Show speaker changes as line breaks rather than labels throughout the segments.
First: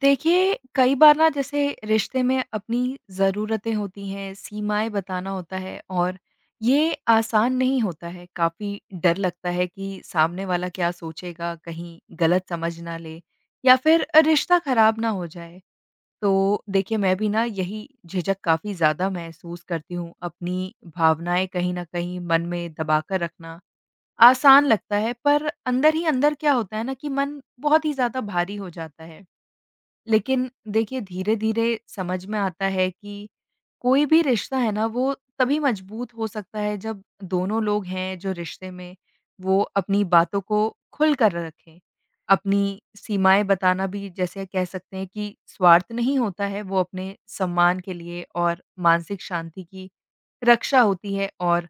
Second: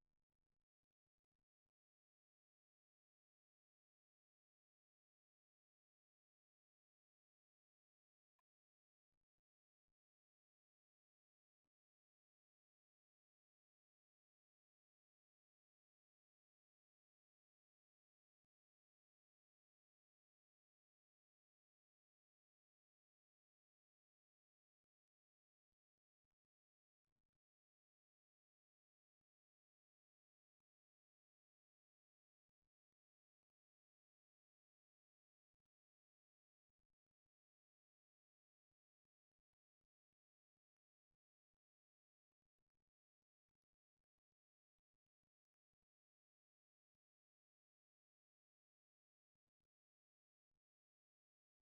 देखिए, कई बार ना जैसे रिश्ते में अपनी ज़रूरतें होती हैं, सीमाएँ बताना होता है और ये आसान नहीं होता है। काफ़ी डर लगता है कि सामने वाला क्या सोचेगा, कहीं गलत समझ ना ले या फिर रिश्ता ख़राब ना हो जाए। तो देखिए, मैं भी ना यही झिझक काफ़ी ज़्यादा महसूस करती हूँ। अपनी भावनाएँ कहीं न कहीं मन में दबा कर रखना आसान लगता है, पर अंदर ही अंदर क्या होता है ना कि मन बहुत ही ज़्यादा भारी हो जाता है। लेकिन देखिए, धीरे-धीरे समझ में आता है कि कोई भी रिश्ता है ना, वो तभी मजबूत हो सकता है जब दोनों लोग हैं जो रिश्ते में, वो अपनी बातों को खुल कर रखें। अपनी सीमाएँ बताना भी, जैसे कह सकते हैं कि स्वार्थ नहीं होता है, वो अपने सम्मान के लिए और मानसिक शांति की रक्षा होती है। और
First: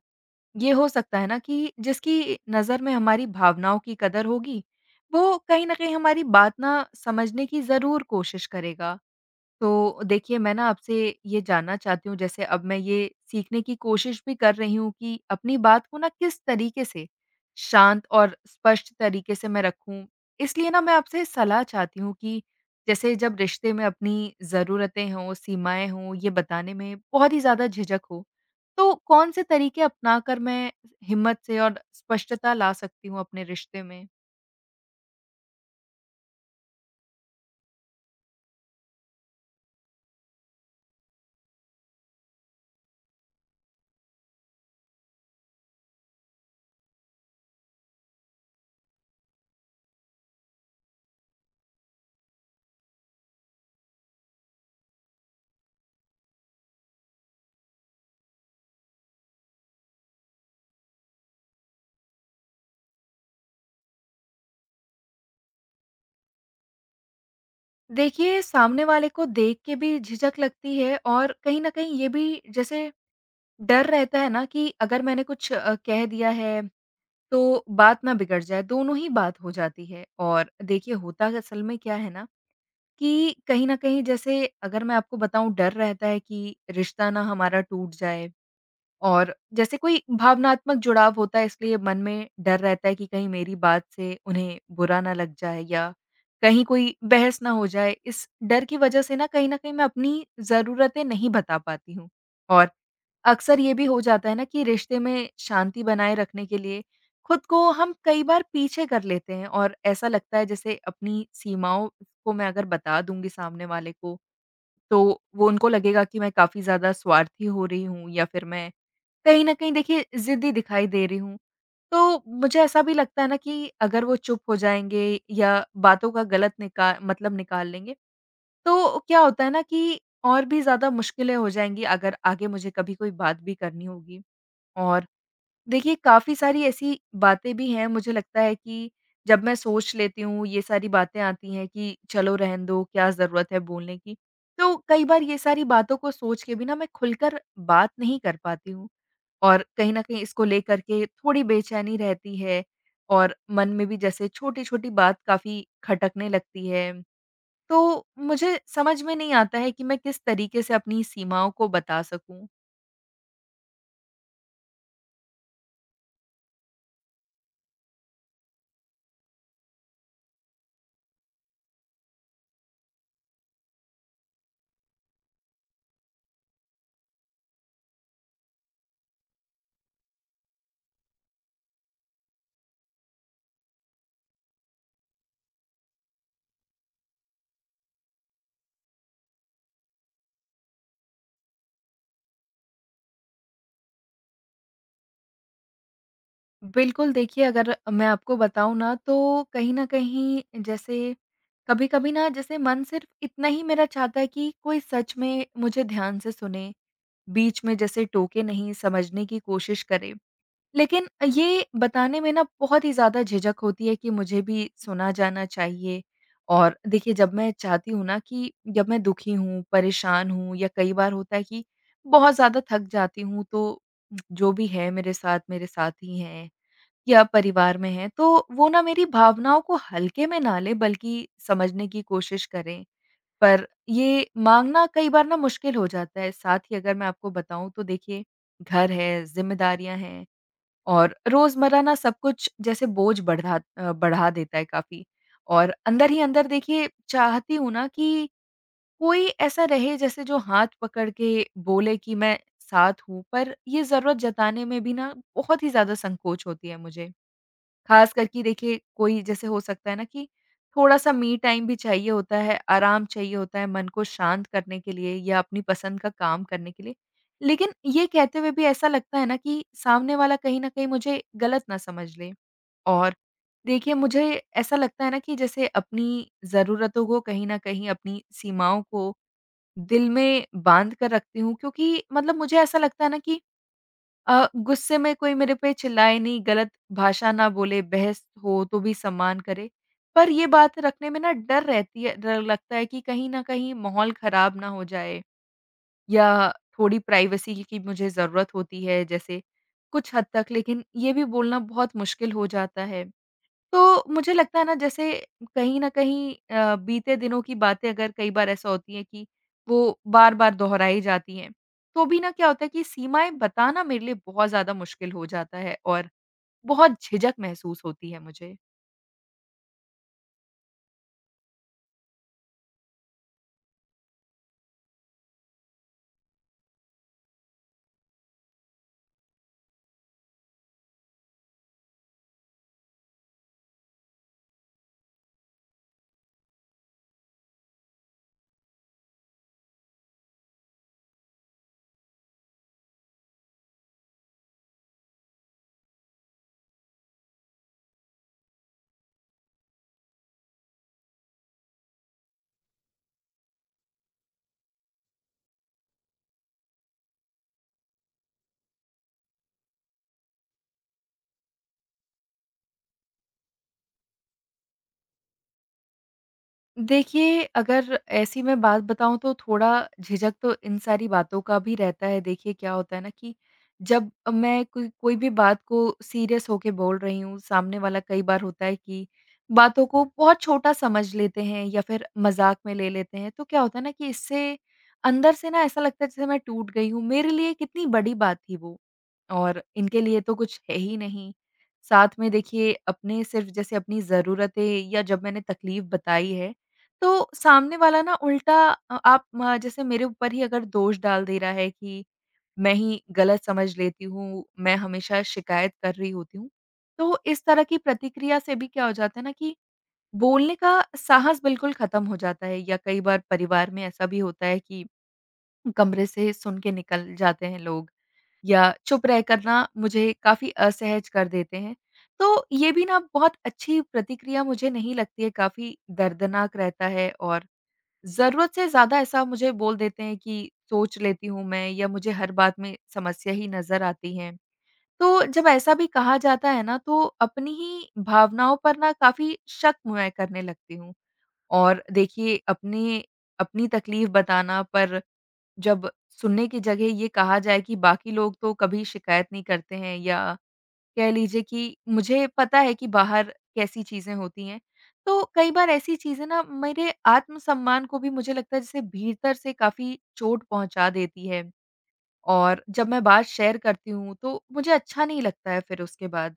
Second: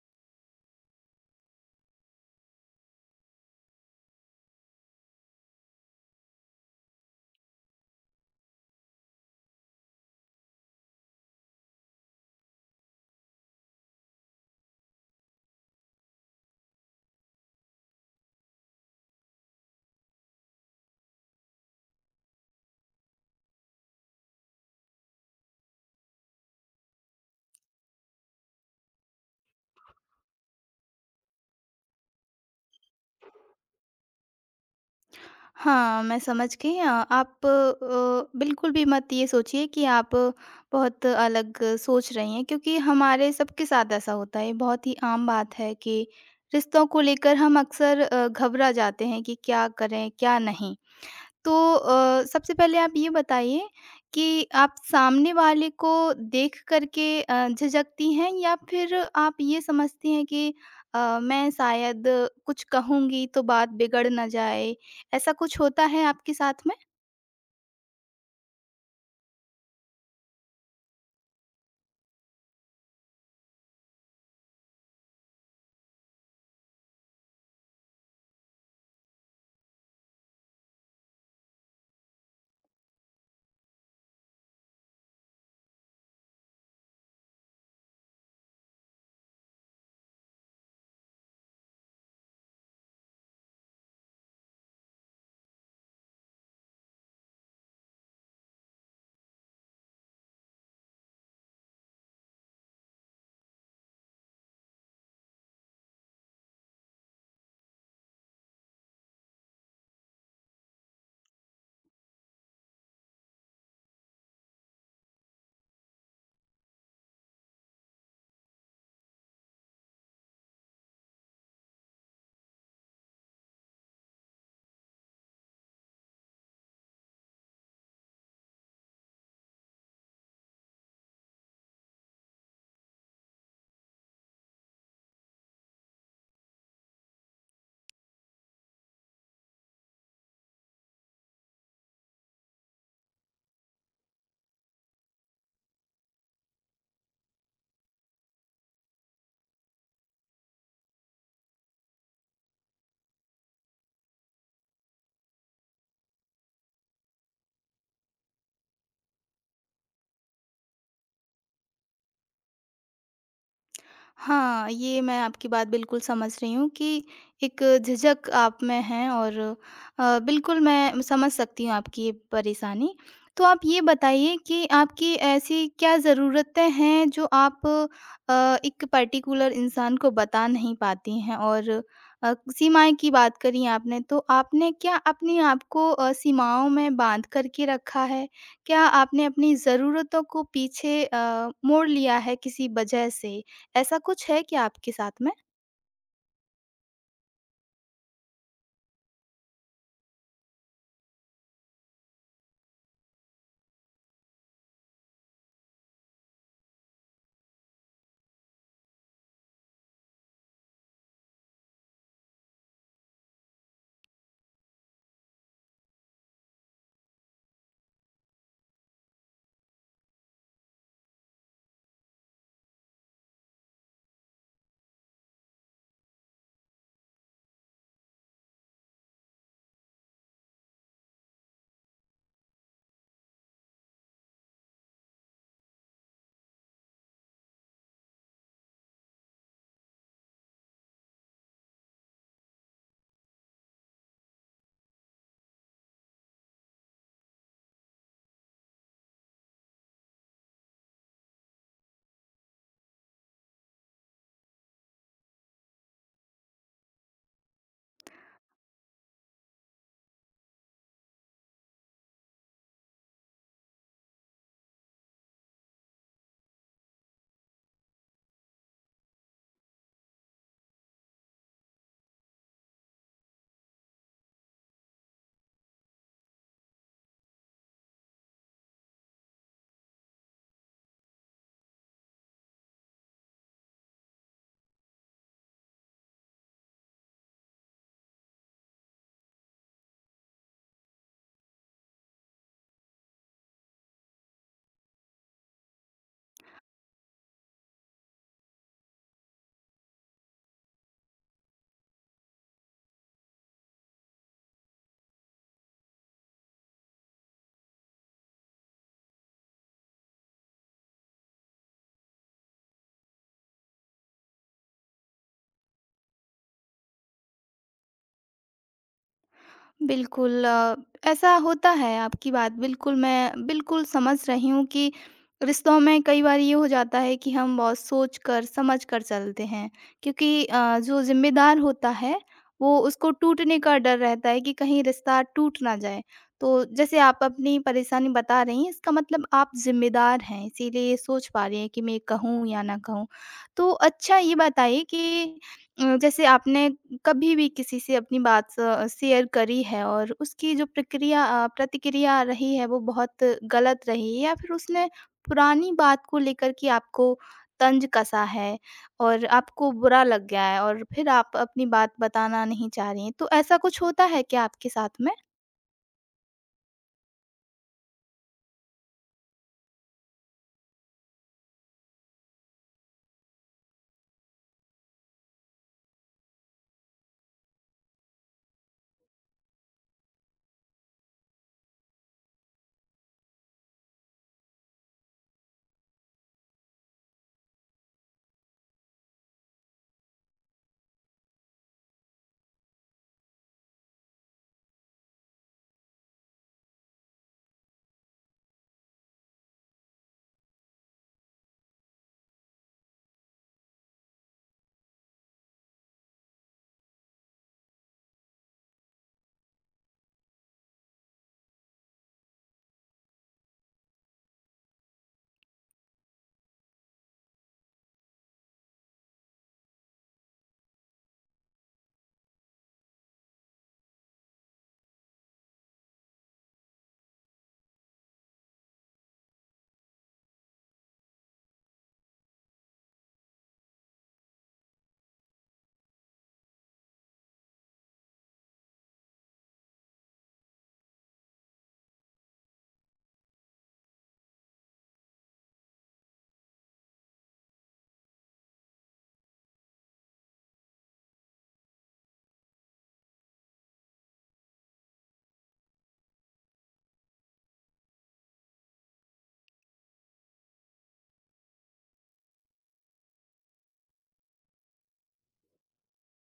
ये हो सकता है ना कि जिसकी नज़र में हमारी भावनाओं की कदर होगी, वो कहीं न कहीं हमारी बात ना समझने की ज़रूर कोशिश करेगा। तो देखिए, मैं ना आपसे ये जानना चाहती हूँ, जैसे अब मैं ये सीखने की कोशिश भी कर रही हूँ कि अपनी बात को ना किस तरीके से, शांत और स्पष्ट तरीके से मैं रखूँ। इसलिए ना मैं आपसे सलाह चाहती हूँ कि जैसे जब रिश्ते में अपनी ज़रूरतें हों, सीमाएँ हों, ये बताने में बहुत ही ज़्यादा झिझक हो, तो कौन से तरीके अपनाकर मैं हिम्मत से और स्पष्टता ला सकती हूँ अपने रिश्ते में?
हाँ, मैं समझ गई। आप बिल्कुल भी मत ये सोचिए कि आप बहुत अलग सोच रही हैं, क्योंकि हमारे सबके साथ ऐसा होता है। ये बहुत ही आम बात है कि रिश्तों को लेकर हम अक्सर घबरा जाते हैं कि क्या करें, क्या नहीं। तो सबसे पहले आप ये बताइए कि आप सामने वाले को देख करके झिझकती हैं, या फिर आप ये समझती हैं कि मैं शायद कुछ कहूँगी तो बात बिगड़ ना जाए, ऐसा कुछ होता है आपके साथ में?
देखिए, सामने वाले को देख के भी झिझक लगती है, और कहीं न कहीं ये भी जैसे डर रहता है ना कि अगर मैंने कुछ कह दिया है तो बात ना बिगड़ जाए, दोनों ही बात हो जाती है। और देखिए, होता असल में क्या है ना कि कहीं न कहीं, जैसे अगर मैं आपको बताऊँ, डर रहता है कि रिश्ता ना हमारा टूट जाए, और जैसे कोई भावनात्मक जुड़ाव होता है, इसलिए मन में डर रहता है कि कहीं मेरी बात से उन्हें बुरा ना लग जाए या कहीं कोई बहस ना हो जाए। इस डर की वज़ह से ना कहीं न कहीं मैं अपनी ज़रूरतें नहीं बता पाती हूँ। और अक्सर ये भी हो जाता है ना कि रिश्ते में शांति बनाए रखने के लिए खुद को हम कई बार पीछे कर लेते हैं, और ऐसा लगता है जैसे अपनी सीमाओं को मैं अगर बता दूंगी सामने वाले को, तो वो, उनको लगेगा कि मैं काफी ज्यादा स्वार्थी हो रही हूँ, या फिर मैं कहीं ना कहीं, देखिए, जिद्दी दिखाई दे रही हूँ। तो मुझे ऐसा भी लगता है ना कि अगर वो चुप हो जाएंगे, या बातों का गलत निकाल लेंगे, तो क्या होता है ना कि और भी ज्यादा मुश्किलें हो जाएंगी, अगर आगे मुझे कभी कोई बात भी करनी होगी। और देखिए, काफ़ी सारी ऐसी बातें भी हैं, मुझे लगता है कि जब मैं सोच लेती हूँ ये सारी बातें आती हैं कि चलो रहने दो, क्या ज़रूरत है बोलने की। तो कई बार ये सारी बातों को सोच के भी ना मैं खुलकर बात नहीं कर पाती हूँ, और कहीं न कहीं इसको लेकर के थोड़ी बेचैनी रहती है, और मन में भी जैसे छोटी-छोटी बात काफ़ी खटकने लगती है। तो मुझे समझ में नहीं आता है कि मैं किस तरीके से अपनी सीमाओं को बता सकूँ।
हाँ, ये मैं आपकी बात बिल्कुल समझ रही हूँ कि एक झिझक आप में है, और बिल्कुल मैं समझ सकती हूँ आपकी ये परेशानी। तो आप ये बताइए कि आपकी ऐसी क्या ज़रूरतें हैं जो आप एक पर्टिकुलर इंसान को बता नहीं पाती हैं, और सीमाएँ की बात करी आपने, तो आपने क्या अपने आप को सीमाओं में बाँध कर के रखा है? क्या आपने अपनी ज़रूरतों को पीछे मोड़ लिया है किसी वजह से? ऐसा कुछ है क्या आपके साथ में?
बिल्कुल, देखिए, अगर मैं आपको बताऊँ ना, तो कहीं न कहीं, जैसे कभी-कभी ना, जैसे मन सिर्फ़ इतना ही मेरा चाहता है कि कोई सच में मुझे ध्यान से सुने, बीच में जैसे टोके नहीं, समझने की कोशिश करे। लेकिन ये बताने में ना बहुत ही ज़्यादा झिझक होती है कि मुझे भी सुना जाना चाहिए। और देखिए, जब मैं चाहती हूँ ना कि जब मैं दुखी हूँ, परेशान हूँ, या कई बार होता है कि बहुत ज़्यादा थक जाती हूँ, तो जो भी है मेरे साथ ही है। या परिवार में हैं, तो वो ना मेरी भावनाओं को हल्के में ना लें, बल्कि समझने की कोशिश करें। पर ये माँगना कई बार ना मुश्किल हो जाता है। साथ ही, अगर मैं आपको बताऊँ, तो देखिए, घर है, ज़िम्मेदारियाँ हैं, और रोज़मर्रा ना सब कुछ जैसे बोझ बढ़ा देता है काफ़ी। और अंदर ही अंदर, देखिए, चाहती हूँ ना कि कोई ऐसा रहे, जैसे जो हाथ पकड़ के बोले कि मैं साथ हूँ, पर ये ज़रूरत जताने में भी ना बहुत ही ज़्यादा संकोच होती है मुझे। खास करके, देखिए, कोई जैसे, हो सकता है ना कि थोड़ा-सा मी टाइम भी चाहिए होता है, आराम चाहिए होता है मन को शांत करने के लिए, या अपनी पसंद का काम करने के लिए। लेकिन ये कहते हुए भी ऐसा लगता है ना कि सामने वाला कहीं न कहीं मुझे गलत ना समझ ले। और देखिए, मुझे ऐसा लगता है ना कि जैसे अपनी ज़रूरतों को कहीं न कहीं, अपनी सीमाओं को दिल में बाँध कर रखती हूँ, क्योंकि, मतलब, मुझे ऐसा लगता है ना कि गुस्से में कोई मेरे पे चिल्लाए नहीं, गलत भाषा ना बोले, बहस हो तो भी सम्मान करे। पर ये बात रखने में ना डर रहती है, डर लगता है कि कहीं न कहीं माहौल ख़राब ना हो जाए, या थोड़ी प्राइवेसी की मुझे ज़रूरत होती है, जैसे कुछ हद तक, लेकिन ये भी बोलना बहुत मुश्किल हो जाता है। तो मुझे लगता है ना, जैसे कहीं न कहीं बीते दिनों की बातें, अगर कई बार ऐसा होती है कि वो बार-बार दोहराई जाती हैं, तो भी ना क्या होता है कि सीमाएँ बताना मेरे लिए बहुत ज़्यादा मुश्किल हो जाता है, और बहुत झिझक महसूस होती है मुझे।
बिल्कुल। ऐसा होता है, आपकी बात बिल्कुल मैं बिल्कुल समझ रही हूँ कि रिश्तों में कई बार ये हो जाता है कि हम बहुत सोच कर समझ कर चलते हैं, क्योंकि जो ज़िम्मेदार होता है, वो उसको टूटने का डर रहता है कि कहीं रिश्ता टूट ना जाए। तो जैसे आप अपनी परेशानी बता रही हैं, इसका मतलब आप ज़िम्मेदार हैं, इसीलिए ये सोच पा रही हैं कि मैं कहूँ या ना कहूँ। तो अच्छा, ये बताइए कि जैसे आपने कभी भी किसी से अपनी बात स शेयर करी है, और उसकी जो प्रक्रिया प्रतिक्रिया रही है, वो बहुत गलत रही है, या फिर उसने पुरानी बात को लेकर के आपको तंज कसा है और आपको बुरा लग गया है, और फिर आप अपनी बात बताना नहीं चाह रही हैं। तो ऐसा कुछ होता है क्या आपके साथ में?
देखिए, अगर ऐसी मैं बात बताऊँ, तो थोड़ा झिझक तो इन सारी बातों का भी रहता है। देखिए, क्या होता है ना कि जब मैं कोई कोई भी बात को सीरियस होके बोल रही हूँ, सामने वाला, कई बार होता है कि बातों को बहुत छोटा समझ लेते हैं, या फिर मज़ाक में ले लेते हैं। तो क्या होता है ना कि इससे अंदर से ना ऐसा लगता है जैसे मैं टूट गई हूँ, मेरे लिए कितनी बड़ी बात थी वो, और इनके लिए तो कुछ है ही नहीं। साथ में, देखिए, अपने सिर्फ़, जैसे अपनी ज़रूरतें, या जब मैंने तकलीफ़ बताई है, तो सामने वाला ना उल्टा, अ, आप म जैसे मेरे ऊपर ही अगर दोष डाल दे रहा है कि मैं ही गलत समझ लेती हूँ, मैं हमेशा शिकायत कर रही होती हूँ। तो इस तरह की प्रतिक्रिया से भी क्या हो जाता है ना कि बोलने का साहस बिल्कुल खत्म हो जाता है। या कई बार परिवार में ऐसा भी होता है कि कमरे से सुन के निकल जाते हैं लोग, या चुप रह करना मुझे काफ़ी असहज कर देते हैं। तो ये भी ना बहुत अच्छी प्रतिक्रिया मुझे नहीं लगती है, काफ़ी दर्दनाक रहता है। और ज़रूरत से ज़्यादा ऐसा मुझे बोल देते हैं कि सोच लेती हूँ मैं, या मुझे हर बात में समस्या ही नज़र आती है। तो जब ऐसा भी कहा जाता है ना, तो अपनी ही भावनाओं पर ना काफ़ी शक मैं करने लगती हूँ। और देखिए, अपने अपनी तकलीफ़ बताना, पर जब सुनने की जगह ये कहा जाए कि बाकी लोग तो कभी शिकायत नहीं करते हैं, या कह लीजिए कि मुझे पता है कि बाहर कैसी चीज़ें होती हैं। तो कई बार ऐसी चीज़ें ना मेरे आत्मसम्मान को भी, मुझे लगता है जैसे भीतर से काफ़ी चोट पहुँचा देती है, और जब मैं बात शेयर करती हूँ तो मुझे अच्छा नहीं लगता है फिर उसके बाद।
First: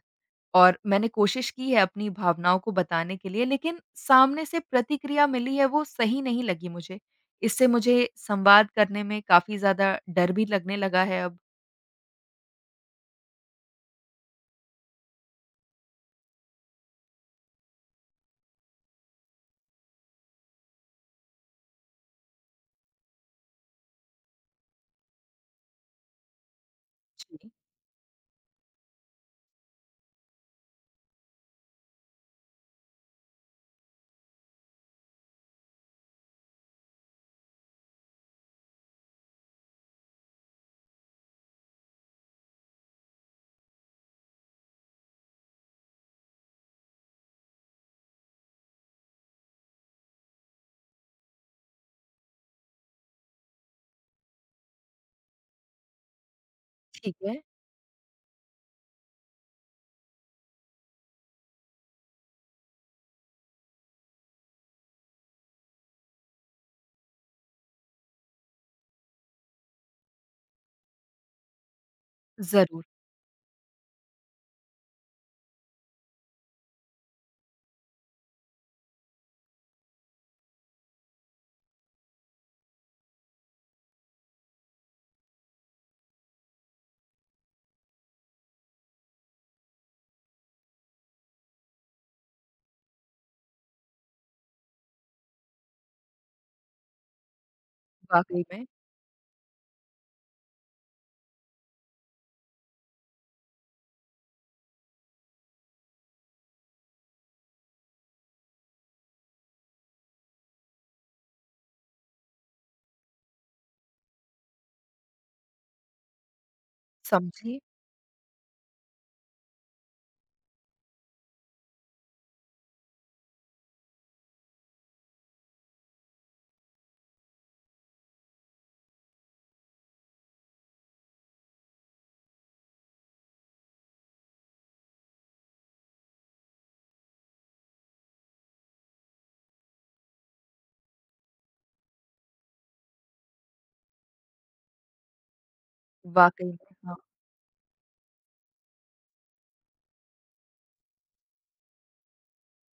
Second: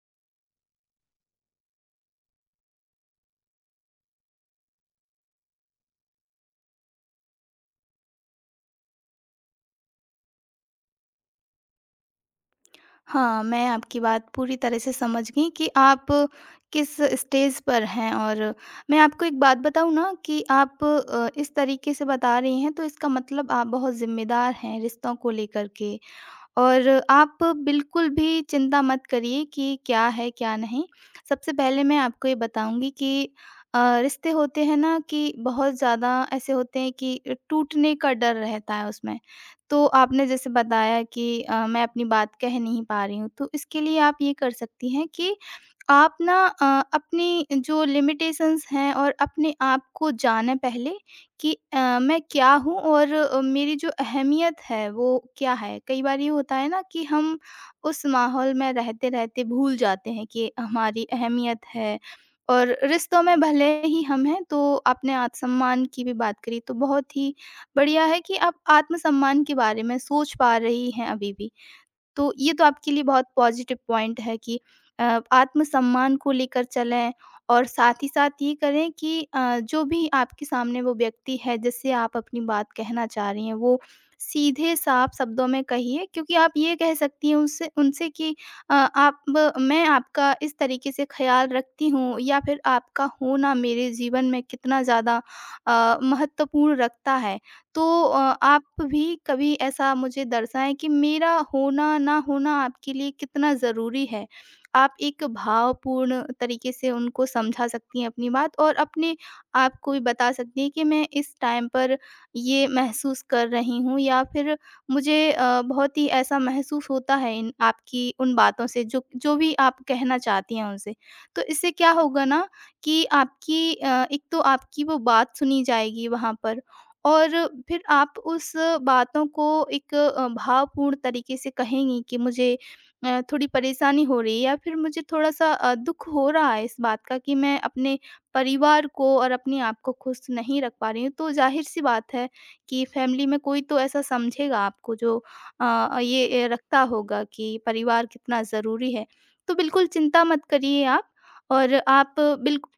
और मैंने कोशिश की है अपनी भावनाओं को बताने के लिए, लेकिन सामने से प्रतिक्रिया मिली है, वो सही नहीं लगी मुझे। इससे मुझे संवाद करने में काफ़ी ज़्यादा डर भी लगने लगा है अब।
हाँ, मैं आपकी बात पूरी तरह से समझ गई कि आप किस स्टेज पर हैं। और मैं आपको एक बात बताऊँ ना, कि आप इस तरीके से बता रही हैं, तो इसका मतलब आप बहुत ज़िम्मेदार हैं रिश्तों को लेकर के, और आप
जी,
बिल्कुल भी चिंता मत करिए कि क्या है, क्या नहीं। सबसे पहले मैं आपको ये बताऊँगी कि रिश्ते होते हैं ना, कि बहुत ज़्यादा ऐसे होते हैं कि टूटने का डर रहता है उसमें। तो आपने जैसे बताया कि मैं अपनी बात कह नहीं पा रही हूँ, तो इसके लिए आप ये कर सकती हैं कि आप ना अ, अपनी जो लिमिटेशंस हैं और अपने आप को जानें पहले, कि मैं क्या हूँ, और मेरी जो अहमियत है, वो क्या है? कई बार ये होता है ना, कि
ठीक है।
हम उस माहौल में रहते-रहते भूल जाते हैं कि हमारी अहमियत है, और रिश्तों में भले ही हम हैं, तो आपने आत्मसम्मान की भी बात करी, तो बहुत ही बढ़िया है कि आप आत्मसम्मान के बारे में सोच पा रही हैं अभी भी। तो ये तो
ज़रूर,
आपके लिए बहुत पॉजिटिव पॉइंट है कि आत्मसम्मान को लेकर चलें, और साथ ही साथ ये करें कि जो भी आपके सामने वो व्यक्ति है, जिससे आप अपनी बात कहना चाह रही हैं, वो सीधे साफ शब्दों में कहिए। क्योंकि आप ये कह सकती हैं उससे उनसे कि आप, मैं आपका इस तरीके से ख्याल रखती हूँ, या फिर आपका होना मेरे जीवन में कितना ज़्यादा महत्वपूर्ण रखता है, तो
वाक़ई
आप
में।
भी कभी ऐसा मुझे दर्शाएँ कि मेरा होना ना होना आपके लिए कितना ज़रूरी है। आप एक भावपूर्ण तरीके से उनको समझा सकती हैं अपनी बात, और अपने आप को भी बता सकती हैं कि मैं इस टाइम पर ये महसूस कर रही हूँ, या फिर मुझे बहुत ही ऐसा महसूस होता है इन
समझी।
आपकी उन बातों से, जो जो भी आप कहना चाहती हैं उनसे। तो इससे क्या होगा ना, कि आपकी एक तो आपकी वो बात सुनी जाएगी वहाँ पर, और फिर आप उस बातों को एक भावपूर्ण तरीके से कहेंगी कि मुझे थोड़ी परेशानी हो रही है, या फिर मुझे थोड़ा-सा दुःख हो रहा है इस बात का, कि मैं अपने परिवार को और अपने आप को खुश नहीं रख पा रही हूँ। तो ज़ाहिर-सी बात है कि फैमिली में कोई तो ऐसा समझेगा आपको, जो
वाक़ई
ये
में,
रखता
हाँ।
होगा कि परिवार कितना ज़रूरी है। तो बिल्कुल चिंता मत करिए आप, और आप बिल्कुल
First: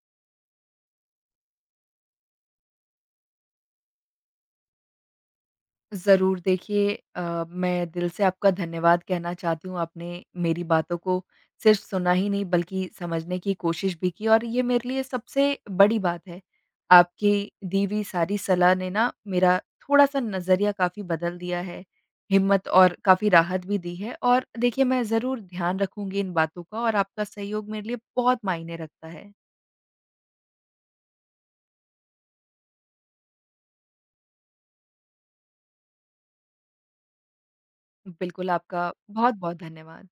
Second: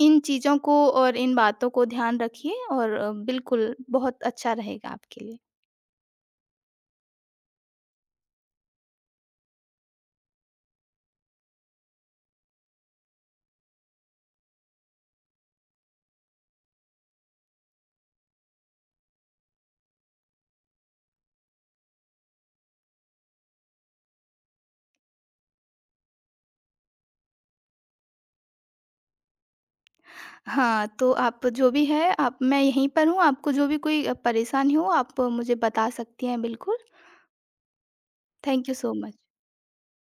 इन चीज़ों को और इन बातों को ध्यान रखिए, और बिल्कुल बहुत अच्छा रहेगा आपके लिए।
ज़रूर, देखिए, मैं दिल से आपका धन्यवाद कहना चाहती हूँ। आपने मेरी बातों को सिर्फ़ सुना ही नहीं, बल्कि समझने की कोशिश भी की, और ये मेरे लिए सबसे बड़ी बात है। आपकी दी हुई सारी सलाह ने ना मेरा थोड़ा-सा नज़रिया काफ़ी बदल दिया है, हिम्मत और काफ़ी राहत भी दी है, और देखिए, मैं ज़रूर ध्यान रखूँगी इन बातों का, और आपका सहयोग मेरे लिए बहुत मायने रखता है।
हाँ, तो आप जो भी है, आप मैं यहीं पर हूँ, आपको जो भी कोई परेशानी हो आप मुझे बता सकती हैं बिल्कुल।
बिल्कुल,
थैंक यू
आपका
सो मच।
बहुत-बहुत धन्यवाद।